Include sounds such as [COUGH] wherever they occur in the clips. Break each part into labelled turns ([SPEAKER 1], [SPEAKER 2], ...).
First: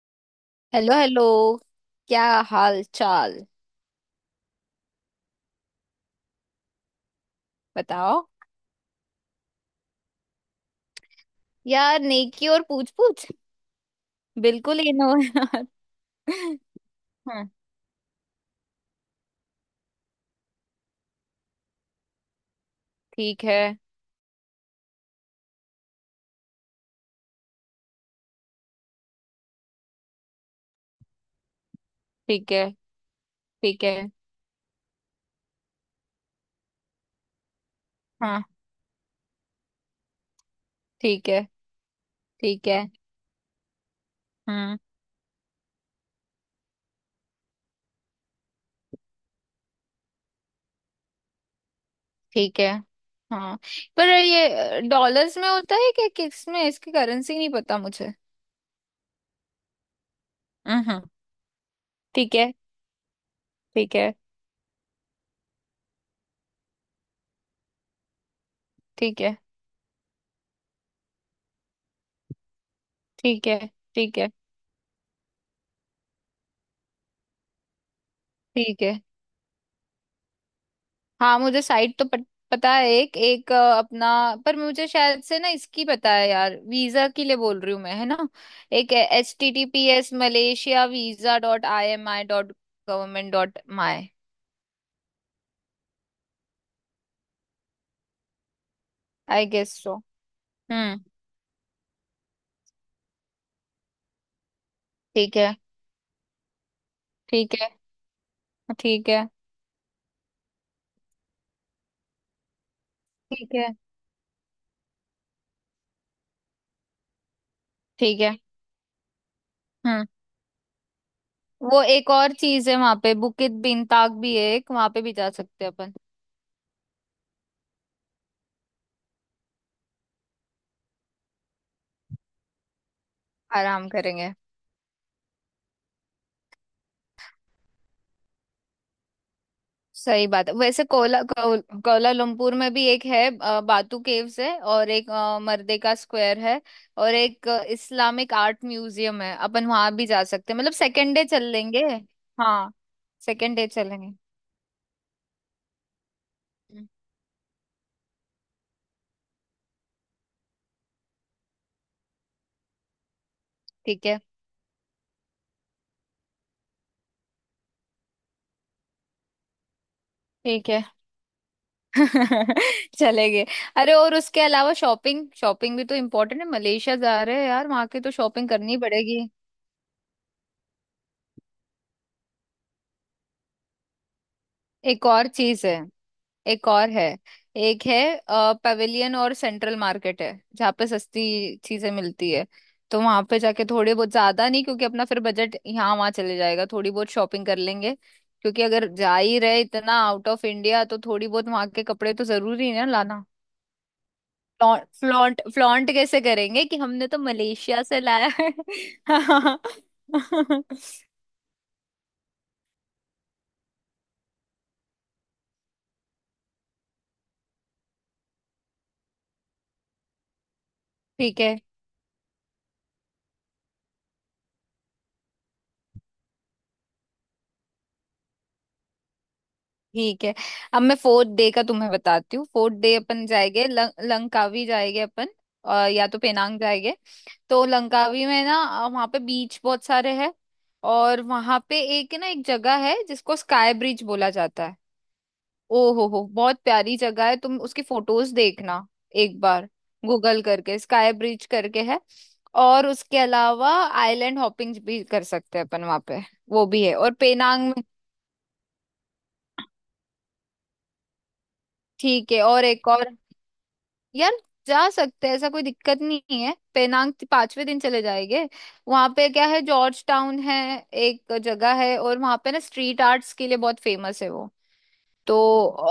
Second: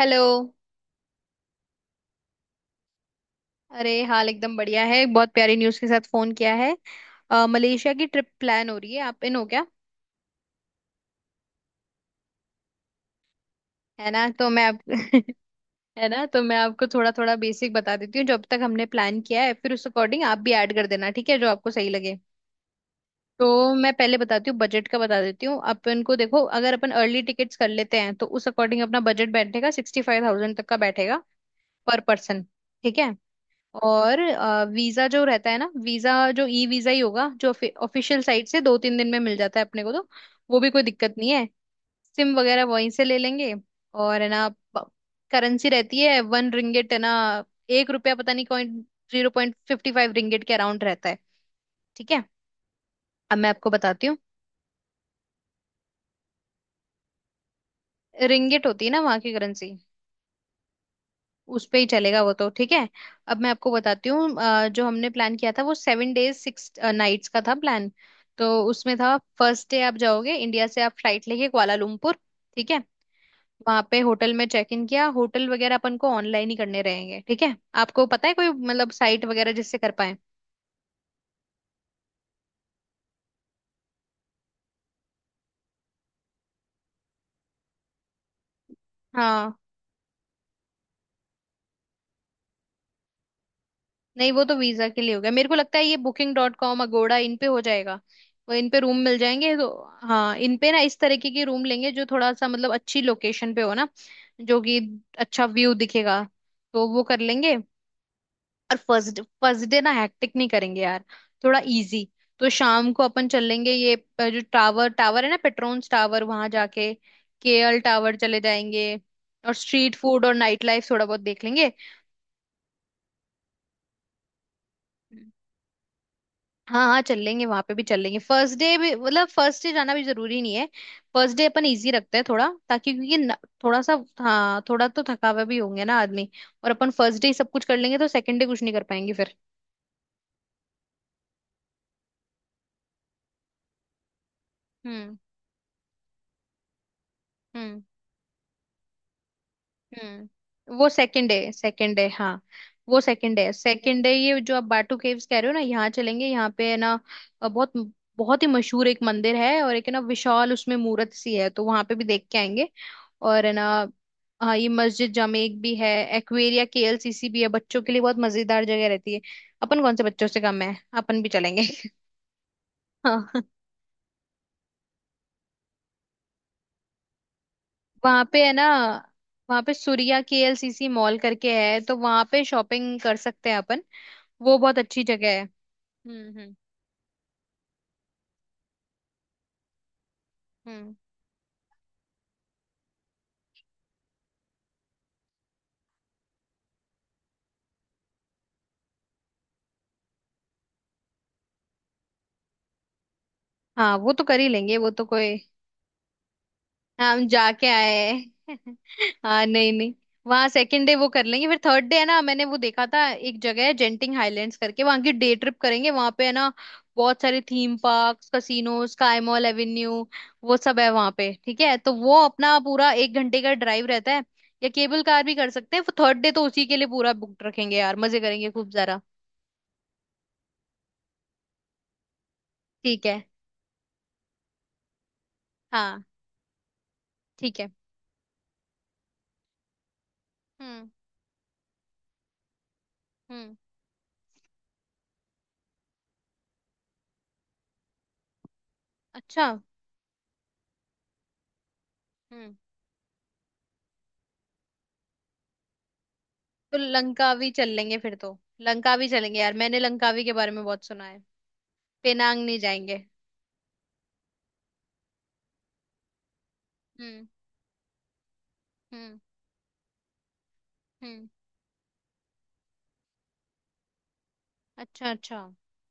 [SPEAKER 1] Hello.
[SPEAKER 2] Hello hello. क्या हाल चाल?
[SPEAKER 1] अरे हाल एकदम बढ़िया है, बहुत प्यारी न्यूज़ के साथ फोन किया है। मलेशिया की
[SPEAKER 2] बताओ
[SPEAKER 1] ट्रिप प्लान हो रही है, आप इन हो क्या?
[SPEAKER 2] यार, नेकी और पूछ पूछ।
[SPEAKER 1] है ना, तो मैं आप
[SPEAKER 2] बिल्कुल ही नो
[SPEAKER 1] [LAUGHS]
[SPEAKER 2] यार।
[SPEAKER 1] है ना, तो मैं
[SPEAKER 2] [LAUGHS]
[SPEAKER 1] आपको थोड़ा थोड़ा
[SPEAKER 2] हाँ।
[SPEAKER 1] बेसिक बता देती हूँ जो अब तक हमने प्लान किया है, फिर उस अकॉर्डिंग आप भी ऐड कर देना, ठीक है, जो आपको सही लगे।
[SPEAKER 2] ठीक है,
[SPEAKER 1] तो मैं पहले बताती हूँ, बजट का बता देती हूँ अपन को। देखो, अगर अपन अर्ली टिकट्स कर लेते हैं तो उस अकॉर्डिंग अपना बजट बैठेगा, 65,000 तक का बैठेगा, पर पर्सन।
[SPEAKER 2] ठीक है,
[SPEAKER 1] ठीक है।
[SPEAKER 2] ठीक है।
[SPEAKER 1] और वीजा जो रहता है ना, वीजा जो ई वीजा ही होगा जो ऑफिशियल
[SPEAKER 2] हाँ,
[SPEAKER 1] साइट से 2 3 दिन में मिल जाता है अपने को, तो वो भी कोई दिक्कत
[SPEAKER 2] ठीक
[SPEAKER 1] नहीं
[SPEAKER 2] है,
[SPEAKER 1] है। सिम वगैरह
[SPEAKER 2] ठीक है।
[SPEAKER 1] वहीं से ले लेंगे। और है ना,
[SPEAKER 2] हम्म,
[SPEAKER 1] करेंसी रहती है 1 रिंगिट, है ना। 1 रुपया, पता नहीं, कॉइन 0.55 रिंगिट के अराउंड रहता है। ठीक है।
[SPEAKER 2] ठीक है।
[SPEAKER 1] अब मैं
[SPEAKER 2] हाँ,
[SPEAKER 1] आपको बताती
[SPEAKER 2] पर
[SPEAKER 1] हूँ।
[SPEAKER 2] ये डॉलर्स में होता है क्या? किस में? इसकी करेंसी नहीं पता मुझे।
[SPEAKER 1] रिंगिट होती है ना वहाँ की करेंसी,
[SPEAKER 2] हम्म।
[SPEAKER 1] उस पे ही चलेगा वो,
[SPEAKER 2] ठीक
[SPEAKER 1] तो
[SPEAKER 2] है,
[SPEAKER 1] ठीक है। अब मैं आपको
[SPEAKER 2] ठीक
[SPEAKER 1] बताती
[SPEAKER 2] है,
[SPEAKER 1] हूँ, जो हमने प्लान किया था, वो 7 डेज 6 नाइट्स का था प्लान। तो उसमें था,
[SPEAKER 2] ठीक है,
[SPEAKER 1] फर्स्ट डे आप जाओगे इंडिया से, आप फ्लाइट लेके कुआलालंपुर। ठीक है।
[SPEAKER 2] ठीक है,
[SPEAKER 1] वहां पे
[SPEAKER 2] ठीक है,
[SPEAKER 1] होटल में चेक इन किया, होटल वगैरह अपन को ऑनलाइन ही करने रहेंगे, ठीक है? आपको पता है कोई
[SPEAKER 2] ठीक
[SPEAKER 1] मतलब
[SPEAKER 2] है।
[SPEAKER 1] साइट वगैरह जिससे कर पाए?
[SPEAKER 2] हाँ, मुझे साइट तो पता है। एक एक अपना, पर मुझे शायद से ना इसकी पता है यार, वीजा के लिए बोल रही हूँ मैं, है ना। एक एच टी
[SPEAKER 1] हाँ।
[SPEAKER 2] T P S Malaysia visa dot I M I dot government dot my
[SPEAKER 1] नहीं, वो तो वीजा के लिए हो गया, मेरे को लगता है ये बुकिंग.कॉम, अगोड़ा इन पे हो जाएगा। वो इन पे रूम मिल
[SPEAKER 2] आई
[SPEAKER 1] जाएंगे तो।
[SPEAKER 2] Guess so.
[SPEAKER 1] हाँ, इन पे ना इस
[SPEAKER 2] हम्म।
[SPEAKER 1] तरीके की रूम लेंगे जो थोड़ा सा मतलब अच्छी लोकेशन पे हो ना, जो कि
[SPEAKER 2] ठीक
[SPEAKER 1] अच्छा
[SPEAKER 2] है,
[SPEAKER 1] व्यू दिखेगा, तो वो कर
[SPEAKER 2] ठीक
[SPEAKER 1] लेंगे।
[SPEAKER 2] है,
[SPEAKER 1] और
[SPEAKER 2] ठीक
[SPEAKER 1] फर्स्ट
[SPEAKER 2] है,
[SPEAKER 1] फर्स्ट डे ना हैक्टिक नहीं करेंगे यार, थोड़ा इजी। तो शाम को अपन चल
[SPEAKER 2] ठीक है,
[SPEAKER 1] लेंगे, ये जो टावर टावर है ना, पेट्रोन्स टावर, वहां जाके केएल टावर
[SPEAKER 2] ठीक है।
[SPEAKER 1] चले जाएंगे। और स्ट्रीट
[SPEAKER 2] हम्म,
[SPEAKER 1] फूड और नाइट लाइफ थोड़ा बहुत देख लेंगे।
[SPEAKER 2] वो एक और चीज है, वहां पे बुकित बिनताक भी है, एक वहां पे भी जा सकते हैं अपन।
[SPEAKER 1] हाँ हाँ, चल लेंगे, वहां पे भी चल लेंगे, फर्स्ट डे भी, मतलब फर्स्ट डे जाना भी जरूरी नहीं है। फर्स्ट डे अपन इजी रखते हैं थोड़ा, ताकि क्योंकि न, थोड़ा
[SPEAKER 2] आराम
[SPEAKER 1] सा,
[SPEAKER 2] करेंगे।
[SPEAKER 1] हाँ थोड़ा तो थकावे भी होंगे ना आदमी। और अपन फर्स्ट डे सब कुछ कर लेंगे तो सेकंड डे कुछ नहीं कर पाएंगे फिर।
[SPEAKER 2] सही बात है, वैसे कोलालमपुर में भी एक है, बातू केव्स है, और एक
[SPEAKER 1] हम्म।
[SPEAKER 2] मर्देका स्क्वायर है, और एक
[SPEAKER 1] हम्म।
[SPEAKER 2] इस्लामिक आर्ट म्यूजियम है। अपन वहां भी जा सकते हैं, मतलब
[SPEAKER 1] हम्म, वो
[SPEAKER 2] सेकेंड डे चल लेंगे।
[SPEAKER 1] सेकंड डे हाँ।
[SPEAKER 2] हाँ,
[SPEAKER 1] वो second day
[SPEAKER 2] second day
[SPEAKER 1] second day,
[SPEAKER 2] चलेंगे।
[SPEAKER 1] ये जो आप बाटू केव्स कह रहे हो ना, यहाँ चलेंगे, यहाँ पे है
[SPEAKER 2] हम्म,
[SPEAKER 1] ना बहुत बहुत ही मशहूर एक मंदिर है। और एक है ना, विशाल उसमें मूर्त सी है, तो वहां पे भी देख के आएंगे। और है ना,
[SPEAKER 2] ठीक है,
[SPEAKER 1] हाँ, ये मस्जिद जामेक भी है। एक्वेरिया केएलसीसी भी है, बच्चों के लिए बहुत मजेदार जगह रहती है, अपन कौन से बच्चों से कम
[SPEAKER 2] ठीक
[SPEAKER 1] है,
[SPEAKER 2] है।
[SPEAKER 1] अपन भी चलेंगे।
[SPEAKER 2] [LAUGHS] चलेंगे।
[SPEAKER 1] [LAUGHS] हाँ।
[SPEAKER 2] अरे, और उसके अलावा शॉपिंग शॉपिंग भी तो इम्पोर्टेंट है। मलेशिया जा रहे हैं यार, वहां की तो
[SPEAKER 1] वहां पे
[SPEAKER 2] शॉपिंग
[SPEAKER 1] है ना,
[SPEAKER 2] करनी ही पड़ेगी।
[SPEAKER 1] वहां पे सूर्या केएलसीसी मॉल करके है, तो वहां पे शॉपिंग कर सकते हैं अपन। वो बहुत अच्छी
[SPEAKER 2] एक और
[SPEAKER 1] जगह है।
[SPEAKER 2] चीज है,
[SPEAKER 1] हम्म।
[SPEAKER 2] एक और है। एक है पवेलियन और सेंट्रल मार्केट है, जहाँ पे
[SPEAKER 1] हम्म।
[SPEAKER 2] सस्ती चीजें मिलती है। तो वहां पे जाके थोड़े बहुत, ज्यादा नहीं क्योंकि अपना फिर बजट यहाँ वहाँ चले जाएगा, थोड़ी बहुत शॉपिंग कर लेंगे। क्योंकि अगर जा ही रहे इतना आउट ऑफ इंडिया, तो थोड़ी बहुत वहां के कपड़े तो जरूरी है ना लाना।
[SPEAKER 1] हाँ वो तो कर ही लेंगे, वो तो कोई,
[SPEAKER 2] फ्लॉन्ट, फ्लॉन्ट कैसे करेंगे कि हमने तो
[SPEAKER 1] हम जाके
[SPEAKER 2] मलेशिया
[SPEAKER 1] आए
[SPEAKER 2] से लाया है।
[SPEAKER 1] हैं। [LAUGHS] हाँ, नहीं
[SPEAKER 2] [LAUGHS]
[SPEAKER 1] नहीं, वहाँ सेकंड डे वो कर लेंगे। फिर थर्ड डे है ना, मैंने वो देखा था, एक जगह है जेंटिंग हाइलैंड्स करके, वहाँ की डे ट्रिप करेंगे। वहाँ पे है ना बहुत सारे theme park, casino, sky mall avenue, वो सब है वहाँ पे।
[SPEAKER 2] ठीक है,
[SPEAKER 1] ठीक है, तो वो अपना पूरा 1 घंटे का ड्राइव रहता है, या केबल कार भी कर सकते हैं। थर्ड डे तो उसी के लिए पूरा बुक रखेंगे यार, मजे करेंगे खूब जरा।
[SPEAKER 2] ठीक है। अब मैं फोर्थ डे का तुम्हें बताती हूँ, फोर्थ डे
[SPEAKER 1] ठीक है।
[SPEAKER 2] अपन जाएंगे, लंकावी जाएंगे अपन, और
[SPEAKER 1] हाँ,
[SPEAKER 2] या तो पेनांग जाएंगे।
[SPEAKER 1] ठीक
[SPEAKER 2] तो
[SPEAKER 1] है।
[SPEAKER 2] लंकावी में ना, वहाँ पे बीच बहुत सारे हैं।
[SPEAKER 1] हम्म
[SPEAKER 2] और वहाँ पे एक ना, एक जगह है जिसको
[SPEAKER 1] हम्म।
[SPEAKER 2] स्काई ब्रिज बोला जाता है। ओ हो, बहुत प्यारी जगह है, तुम उसकी फोटोज देखना एक
[SPEAKER 1] अच्छा,
[SPEAKER 2] बार, गूगल करके स्काई ब्रिज करके है। और उसके अलावा आइलैंड हॉपिंग भी कर सकते हैं अपन वहाँ पे, वो
[SPEAKER 1] तो
[SPEAKER 2] भी है। और
[SPEAKER 1] लंकावी
[SPEAKER 2] पेनांग
[SPEAKER 1] चल
[SPEAKER 2] में।
[SPEAKER 1] लेंगे, फिर तो लंकावी चलेंगे यार, मैंने लंकावी के बारे में बहुत सुना है।
[SPEAKER 2] ठीक है,
[SPEAKER 1] पेनांग नहीं
[SPEAKER 2] और एक
[SPEAKER 1] जाएंगे?
[SPEAKER 2] और यार, जा सकते हैं, ऐसा कोई दिक्कत नहीं है, पेनांग
[SPEAKER 1] हम्म।
[SPEAKER 2] पांचवे दिन चले जाएंगे। वहां
[SPEAKER 1] हम्म।
[SPEAKER 2] पे क्या है, जॉर्ज टाउन है,
[SPEAKER 1] हम्म।
[SPEAKER 2] एक जगह है, और वहां पे ना स्ट्रीट आर्ट्स के लिए बहुत फेमस है वो।
[SPEAKER 1] अच्छा
[SPEAKER 2] तो
[SPEAKER 1] अच्छा।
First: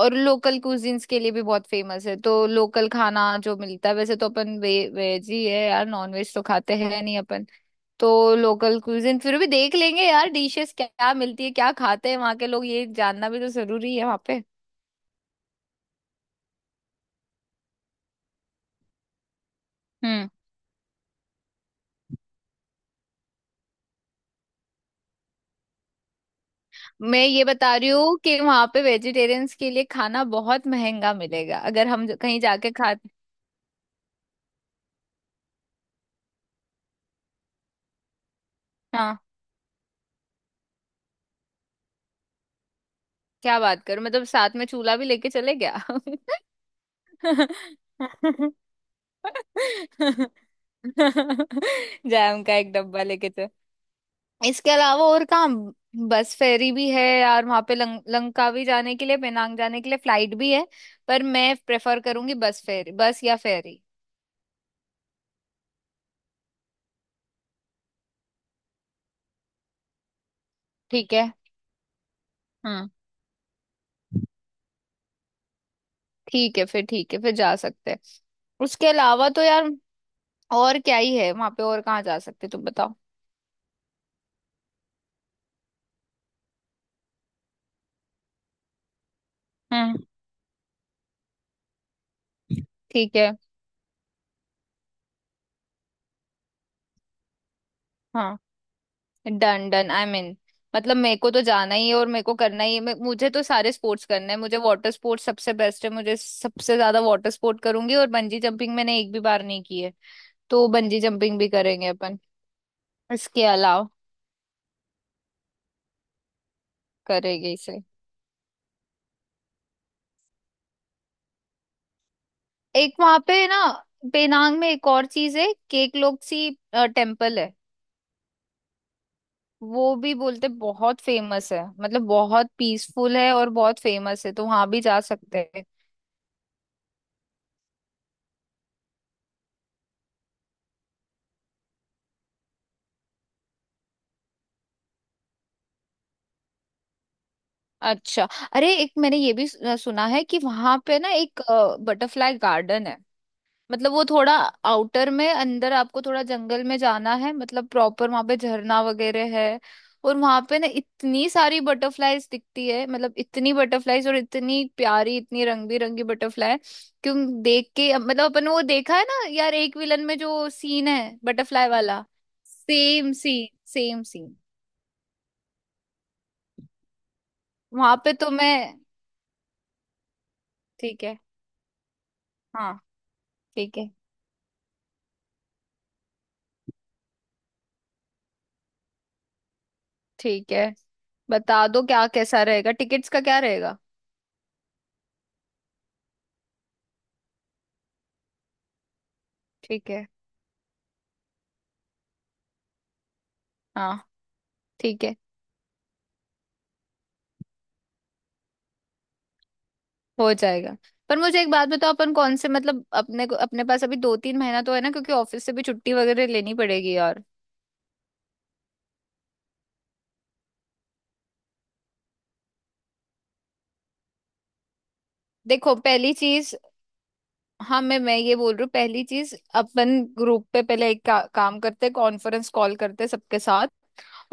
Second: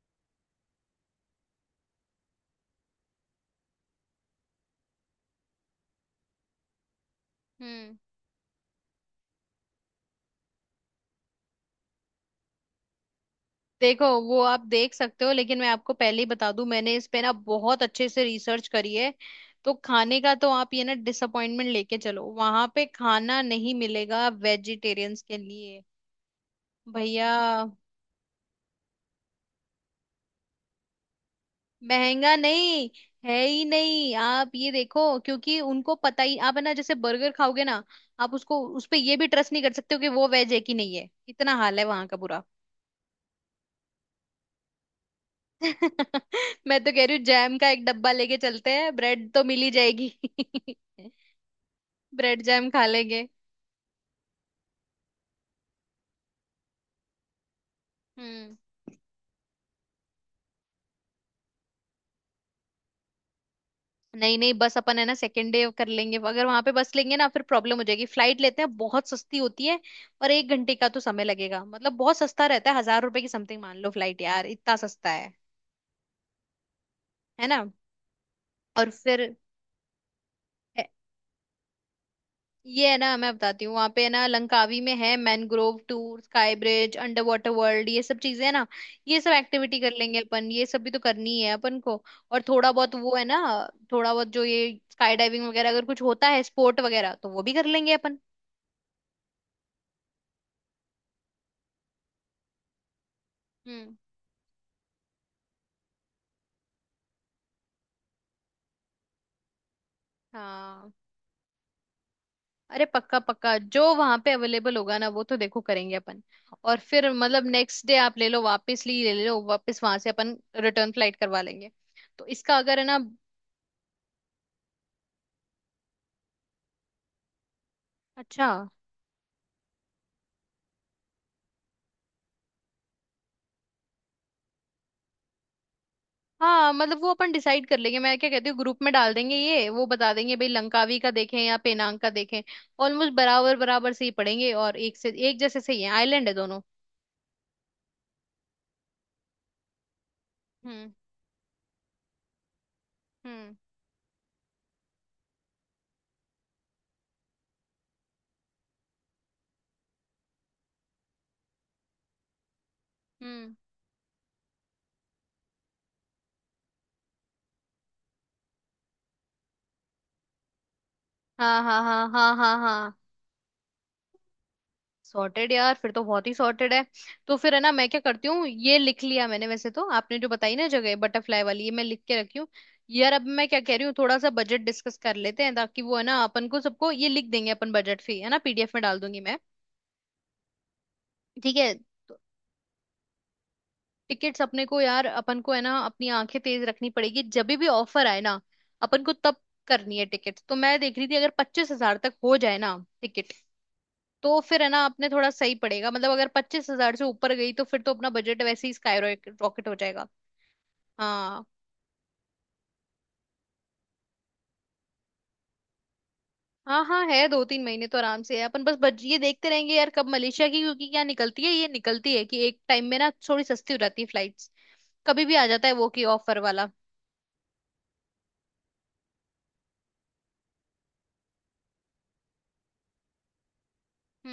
[SPEAKER 2] और लोकल कुजिन्स के लिए भी बहुत फेमस है, तो लोकल खाना जो मिलता है, वैसे तो अपन वेज ही है यार, नॉन वेज तो खाते हैं नहीं अपन।
[SPEAKER 1] हम्म।
[SPEAKER 2] तो लोकल कुजिन फिर भी देख लेंगे यार, डिशेस क्या, क्या मिलती है, क्या खाते हैं वहाँ के लोग, ये जानना भी तो जरूरी है
[SPEAKER 1] देखो,
[SPEAKER 2] वहाँ
[SPEAKER 1] वो
[SPEAKER 2] पे।
[SPEAKER 1] आप देख सकते हो लेकिन मैं आपको पहले ही बता दूं, मैंने इस पे ना बहुत अच्छे से रिसर्च करी है। तो खाने
[SPEAKER 2] हम्म।
[SPEAKER 1] का तो आप ये ना डिसअपॉइंटमेंट लेके चलो, वहां पे खाना नहीं मिलेगा वेजिटेरियंस के लिए।
[SPEAKER 2] मैं
[SPEAKER 1] भैया,
[SPEAKER 2] ये बता रही हूँ कि वहां पे वेजिटेरियंस के लिए खाना बहुत महंगा मिलेगा, अगर हम
[SPEAKER 1] महंगा
[SPEAKER 2] कहीं जाके
[SPEAKER 1] नहीं,
[SPEAKER 2] खा।
[SPEAKER 1] है ही नहीं। आप ये देखो, क्योंकि उनको पता ही आप है ना, जैसे बर्गर खाओगे ना, आप उसको उस पे ये
[SPEAKER 2] हाँ,
[SPEAKER 1] भी ट्रस्ट नहीं कर सकते हो कि वो वेज है कि नहीं है, इतना हाल है वहां का बुरा।
[SPEAKER 2] क्या बात करूं, मतलब साथ में चूल्हा भी लेके चले
[SPEAKER 1] [LAUGHS]
[SPEAKER 2] गया। [LAUGHS]
[SPEAKER 1] मैं तो कह रही हूँ जैम का एक डब्बा लेके चलते हैं, ब्रेड तो मिल ही जाएगी। [LAUGHS] ब्रेड
[SPEAKER 2] जैम का
[SPEAKER 1] जैम
[SPEAKER 2] एक
[SPEAKER 1] खा
[SPEAKER 2] डब्बा
[SPEAKER 1] लेंगे।
[SPEAKER 2] लेके चल। इसके अलावा और कहाँ? बस फेरी भी है यार वहां पे,
[SPEAKER 1] हम्म।
[SPEAKER 2] लंकावी जाने के लिए, पेनांग जाने के लिए फ्लाइट भी है, पर मैं प्रेफर करूंगी बस फेरी, बस या फेरी।
[SPEAKER 1] नहीं नहीं, बस अपन है ना सेकेंड डे कर लेंगे, अगर वहां पे बस लेंगे ना फिर प्रॉब्लम हो जाएगी, फ्लाइट लेते हैं बहुत सस्ती होती है। और 1 घंटे का तो
[SPEAKER 2] ठीक
[SPEAKER 1] समय
[SPEAKER 2] है।
[SPEAKER 1] लगेगा, मतलब बहुत सस्ता रहता है,
[SPEAKER 2] हम्म,
[SPEAKER 1] 1,000 रुपए की समथिंग मान लो फ्लाइट, यार इतना सस्ता है।
[SPEAKER 2] ठीक है, फिर ठीक है, फिर
[SPEAKER 1] है
[SPEAKER 2] जा
[SPEAKER 1] ना।
[SPEAKER 2] सकते हैं। उसके
[SPEAKER 1] और फिर
[SPEAKER 2] अलावा तो यार और
[SPEAKER 1] ए-
[SPEAKER 2] क्या ही है वहां पे, और कहाँ जा सकते, तुम
[SPEAKER 1] ये
[SPEAKER 2] बताओ?
[SPEAKER 1] है ना, मैं बताती हूँ, वहां पे है ना लंकावी में है mangrove tour, sky bridge, under water world, ये सब चीजें है ना, ये सब एक्टिविटी कर
[SPEAKER 2] हम्म।
[SPEAKER 1] लेंगे अपन, ये सब भी तो करनी है अपन को। और थोड़ा बहुत वो
[SPEAKER 2] ठीक
[SPEAKER 1] है
[SPEAKER 2] है।
[SPEAKER 1] ना, थोड़ा बहुत जो ये स्काई डाइविंग वगैरह अगर कुछ होता है, स्पोर्ट वगैरह, तो वो भी कर लेंगे अपन।
[SPEAKER 2] हाँ, डन डन, आई मीन, मतलब मेरे को तो जाना ही है और मेरे को करना ही है। मुझे तो सारे
[SPEAKER 1] हम्म।
[SPEAKER 2] स्पोर्ट्स करने हैं, मुझे वाटर स्पोर्ट्स सबसे बेस्ट है, मुझे सबसे ज्यादा वाटर स्पोर्ट करूंगी। और बंजी जंपिंग मैंने एक भी बार नहीं की है, तो
[SPEAKER 1] हाँ,
[SPEAKER 2] बंजी जंपिंग भी करेंगे अपन।
[SPEAKER 1] अरे पक्का
[SPEAKER 2] इसके
[SPEAKER 1] पक्का,
[SPEAKER 2] अलावा
[SPEAKER 1] जो वहां पे अवेलेबल होगा ना वो तो देखो करेंगे अपन। और फिर मतलब
[SPEAKER 2] करेंगे इसे।
[SPEAKER 1] नेक्स्ट डे आप ले लो वापस, ली ले लो वापस, वहां से अपन रिटर्न फ्लाइट करवा लेंगे। तो इसका अगर है
[SPEAKER 2] एक
[SPEAKER 1] ना।
[SPEAKER 2] वहां पे ना, पेनांग में एक और चीज है, केकलोक्सी टेम्पल है।
[SPEAKER 1] अच्छा।
[SPEAKER 2] वो भी बोलते बहुत फेमस है, मतलब बहुत पीसफुल है और बहुत फेमस है, तो वहां भी जा सकते हैं।
[SPEAKER 1] हाँ मतलब वो अपन डिसाइड कर लेंगे, मैं क्या कहती हूँ ग्रुप में डाल देंगे, ये वो बता देंगे, भाई लंकावी का देखें या पेनांग का देखें। ऑलमोस्ट बराबर बराबर से ही पड़ेंगे, और एक से एक जैसे सही है, आइलैंड है दोनों।
[SPEAKER 2] अच्छा। अरे, एक मैंने ये भी सुना है कि वहां
[SPEAKER 1] हम्म।
[SPEAKER 2] पे ना एक बटरफ्लाई गार्डन है।
[SPEAKER 1] हम्म।
[SPEAKER 2] मतलब वो थोड़ा आउटर में, अंदर आपको थोड़ा जंगल में जाना है, मतलब प्रॉपर वहां पे झरना वगैरह है। और वहां पे ना इतनी सारी बटरफ्लाईज दिखती है, मतलब इतनी
[SPEAKER 1] हम्म।
[SPEAKER 2] बटरफ्लाईज और इतनी प्यारी, इतनी रंग बिरंगी बटरफ्लाई। क्यों? देख के मतलब अपन, वो देखा है ना यार, एक विलन में जो सीन है
[SPEAKER 1] हाँ
[SPEAKER 2] बटरफ्लाई
[SPEAKER 1] हाँ
[SPEAKER 2] वाला।
[SPEAKER 1] हाँ हाँ हाँ हाँ।
[SPEAKER 2] Same scene, same scene.
[SPEAKER 1] Sorted यार, फिर तो बहुत ही सॉर्टेड है। तो फिर है ना मैं
[SPEAKER 2] वहां
[SPEAKER 1] क्या
[SPEAKER 2] पे
[SPEAKER 1] करती
[SPEAKER 2] तो
[SPEAKER 1] हूँ,
[SPEAKER 2] मैं।
[SPEAKER 1] ये लिख लिया मैंने, वैसे तो आपने जो बताई ना जगह
[SPEAKER 2] ठीक है।
[SPEAKER 1] बटरफ्लाई वाली, ये मैं लिख के रखी हूँ।
[SPEAKER 2] हाँ,
[SPEAKER 1] यार अब मैं क्या कह
[SPEAKER 2] ठीक
[SPEAKER 1] रही
[SPEAKER 2] है,
[SPEAKER 1] हूँ, थोड़ा सा बजट डिस्कस कर लेते हैं, ताकि वो है ना अपन को सबको ये लिख देंगे अपन, बजट फी है ना पीडीएफ में डाल दूंगी मैं।
[SPEAKER 2] ठीक है,
[SPEAKER 1] ठीक
[SPEAKER 2] बता
[SPEAKER 1] है।
[SPEAKER 2] दो क्या कैसा रहेगा, टिकट्स का क्या रहेगा?
[SPEAKER 1] टिकट्स अपने को यार, अपन को है ना अपनी आंखें तेज रखनी पड़ेगी, जब भी ऑफर आए ना अपन को तब
[SPEAKER 2] ठीक
[SPEAKER 1] करनी है
[SPEAKER 2] है।
[SPEAKER 1] टिकट। तो मैं देख रही थी अगर 25,000 तक हो जाए ना टिकट,
[SPEAKER 2] हाँ,
[SPEAKER 1] तो फिर है ना
[SPEAKER 2] ठीक
[SPEAKER 1] अपने
[SPEAKER 2] है,
[SPEAKER 1] थोड़ा सही पड़ेगा। मतलब अगर 25,000 से ऊपर गई, तो फिर तो अपना बजट वैसे ही स्काई रॉकेट हो जाएगा।
[SPEAKER 2] हो जाएगा। पर मुझे
[SPEAKER 1] हाँ।
[SPEAKER 2] एक बात बताओ, अपन कौन से, मतलब अपने को, अपने पास अभी दो तीन महीना तो है ना, क्योंकि ऑफिस से भी छुट्टी वगैरह लेनी
[SPEAKER 1] हाँ
[SPEAKER 2] पड़ेगी
[SPEAKER 1] हाँ,
[SPEAKER 2] और
[SPEAKER 1] है 2 3 महीने तो आराम से है अपन। बस बज ये देखते रहेंगे यार, कब मलेशिया की, क्योंकि क्या निकलती है, ये निकलती है कि एक टाइम में ना थोड़ी सस्ती हो जाती है फ्लाइट्स, कभी भी आ जाता है
[SPEAKER 2] देखो
[SPEAKER 1] वो की
[SPEAKER 2] पहली
[SPEAKER 1] ऑफर
[SPEAKER 2] चीज,
[SPEAKER 1] वाला।
[SPEAKER 2] हाँ, मैं ये बोल रही हूँ पहली चीज, अपन ग्रुप पे पहले एक काम करते हैं, कॉन्फ्रेंस कॉल करते हैं सबके साथ,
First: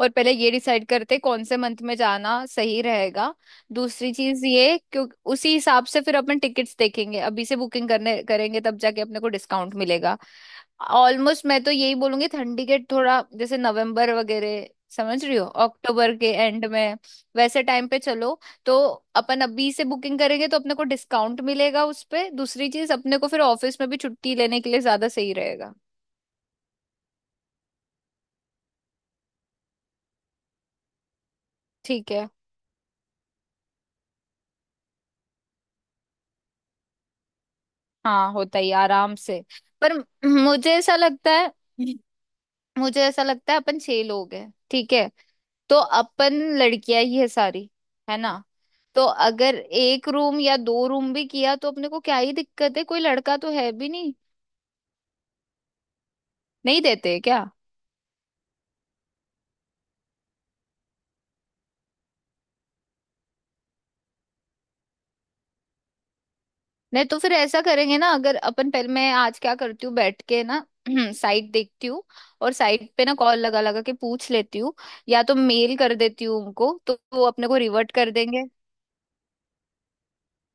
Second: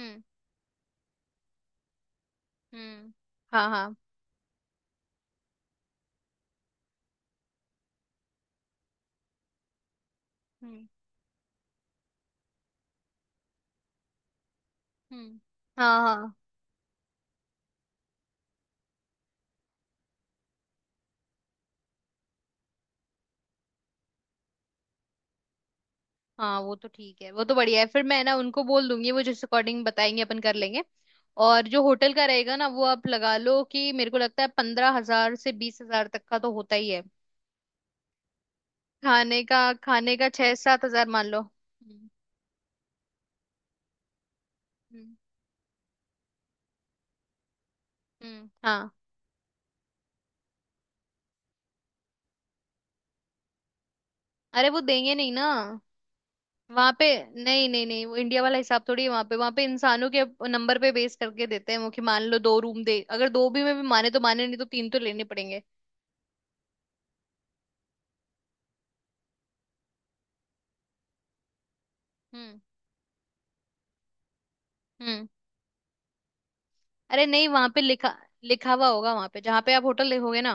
[SPEAKER 2] और पहले ये डिसाइड करते हैं कौन से मंथ में जाना सही
[SPEAKER 1] हम्म।
[SPEAKER 2] रहेगा।
[SPEAKER 1] हाँ हाँ।
[SPEAKER 2] दूसरी चीज, ये क्यों, उसी हिसाब से फिर अपन टिकट्स देखेंगे, अभी से बुकिंग करने करेंगे तब जाके अपने को डिस्काउंट मिलेगा।
[SPEAKER 1] हम्म।
[SPEAKER 2] ऑलमोस्ट मैं तो यही बोलूंगी ठंडी के, थोड़ा जैसे नवंबर वगैरह, समझ रही
[SPEAKER 1] हम्म।
[SPEAKER 2] हो,
[SPEAKER 1] हाँ
[SPEAKER 2] अक्टूबर के
[SPEAKER 1] हाँ,
[SPEAKER 2] एंड में वैसे टाइम पे चलो। तो अपन अभी से बुकिंग करेंगे तो अपने को डिस्काउंट मिलेगा उस पे, दूसरी चीज अपने को फिर ऑफिस में भी छुट्टी लेने के लिए ज्यादा सही रहेगा।
[SPEAKER 1] हाँ वो तो ठीक है, वो तो बढ़िया है, फिर मैं ना उनको बोल दूंगी, वो जिस अकॉर्डिंग बताएंगे अपन कर लेंगे। और जो
[SPEAKER 2] ठीक
[SPEAKER 1] होटल का
[SPEAKER 2] है।
[SPEAKER 1] रहेगा ना, वो आप लगा लो कि मेरे को लगता है 15,000 से 20,000 तक का तो होता ही है।
[SPEAKER 2] हाँ, होता ही आराम से।
[SPEAKER 1] खाने का,
[SPEAKER 2] पर
[SPEAKER 1] खाने का छह
[SPEAKER 2] मुझे
[SPEAKER 1] सात
[SPEAKER 2] ऐसा
[SPEAKER 1] हजार मान
[SPEAKER 2] लगता
[SPEAKER 1] लो।
[SPEAKER 2] है,
[SPEAKER 1] हम्म।
[SPEAKER 2] मुझे ऐसा लगता है अपन छह लोग हैं, ठीक है,
[SPEAKER 1] हम्म।
[SPEAKER 2] तो अपन लड़कियां ही है सारी, है ना।
[SPEAKER 1] हाँ।
[SPEAKER 2] तो अगर एक रूम या दो रूम भी किया तो अपने को क्या ही दिक्कत है, कोई लड़का तो है भी नहीं।
[SPEAKER 1] अरे वो देंगे नहीं ना
[SPEAKER 2] नहीं
[SPEAKER 1] वहां पे।
[SPEAKER 2] देते क्या?
[SPEAKER 1] नहीं नहीं नहीं, वो इंडिया वाला हिसाब थोड़ी है वहां पे, वहां पे इंसानों के नंबर पे बेस करके देते हैं वो, कि मान लो दो रूम दे, अगर दो भी में भी माने तो माने, नहीं तो तीन तो लेने पड़ेंगे।
[SPEAKER 2] नहीं तो फिर ऐसा करेंगे ना, अगर अपन पहले, मैं आज क्या करती हूँ बैठ के ना [CLEARS THROAT] साइट देखती हूँ, और
[SPEAKER 1] हम्म।
[SPEAKER 2] साइट पे ना कॉल लगा लगा के पूछ लेती हूँ, या
[SPEAKER 1] हम्म।
[SPEAKER 2] तो मेल कर देती हूँ उनको तो
[SPEAKER 1] अरे
[SPEAKER 2] वो अपने
[SPEAKER 1] नहीं,
[SPEAKER 2] को
[SPEAKER 1] वहां पे
[SPEAKER 2] रिवर्ट
[SPEAKER 1] लिखा
[SPEAKER 2] कर देंगे।
[SPEAKER 1] लिखा हुआ होगा, वहां पे जहां पे आप होटल लिखोगे ना,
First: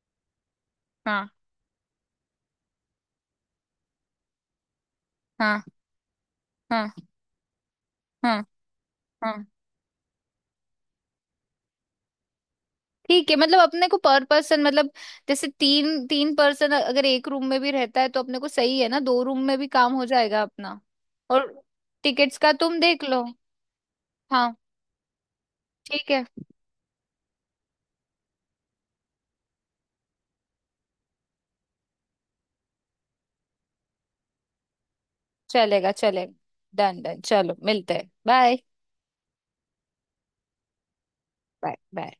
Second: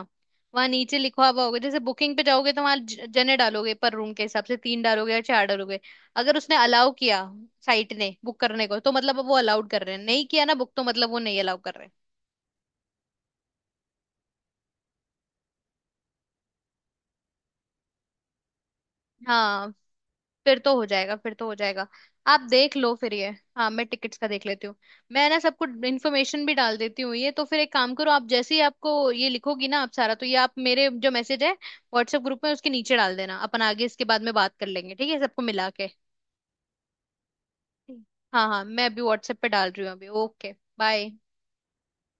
[SPEAKER 1] वहां नीचे लिखा
[SPEAKER 2] हाँ,
[SPEAKER 1] हुआ होगा, जैसे बुकिंग पे जाओगे तो वहां जने डालोगे पर रूम के हिसाब से, तीन डालोगे या चार
[SPEAKER 2] हाँ,
[SPEAKER 1] डालोगे। अगर उसने
[SPEAKER 2] हाँ,
[SPEAKER 1] अलाउ किया साइट ने
[SPEAKER 2] हाँ,
[SPEAKER 1] बुक करने को, तो मतलब वो
[SPEAKER 2] हाँ।
[SPEAKER 1] अलाउड कर रहे हैं। नहीं किया ना बुक, तो मतलब वो नहीं अलाउ कर रहे हैं।
[SPEAKER 2] ठीक है, मतलब अपने को पर पर्सन मतलब, जैसे तीन तीन पर्सन अगर एक रूम में भी रहता है तो अपने को सही है ना, दो रूम में भी
[SPEAKER 1] हाँ।
[SPEAKER 2] काम हो जाएगा
[SPEAKER 1] फिर तो
[SPEAKER 2] अपना।
[SPEAKER 1] हो जाएगा, फिर तो
[SPEAKER 2] और
[SPEAKER 1] हो जाएगा।
[SPEAKER 2] टिकट्स
[SPEAKER 1] आप
[SPEAKER 2] का
[SPEAKER 1] देख
[SPEAKER 2] तुम
[SPEAKER 1] लो
[SPEAKER 2] देख
[SPEAKER 1] फिर
[SPEAKER 2] लो।
[SPEAKER 1] ये। हाँ मैं टिकट्स का देख
[SPEAKER 2] हाँ,
[SPEAKER 1] लेती हूँ। मैं ना सबको
[SPEAKER 2] ठीक है,
[SPEAKER 1] इन्फॉर्मेशन भी डाल देती हूँ, ये तो फिर एक काम करो, आप जैसे ही आपको ये लिखोगी ना आप सारा, तो ये आप मेरे जो मैसेज है व्हाट्सएप ग्रुप में उसके नीचे डाल देना, अपन आगे इसके बाद में बात कर लेंगे, ठीक है, सबको मिला के।
[SPEAKER 2] चलेगा चलेगा, डन डन, चलो मिलते हैं,
[SPEAKER 1] हाँ
[SPEAKER 2] बाय,
[SPEAKER 1] हाँ, मैं अभी व्हाट्सएप पे डाल रही हूँ अभी। ओके। बाय।
[SPEAKER 2] Bye, bye.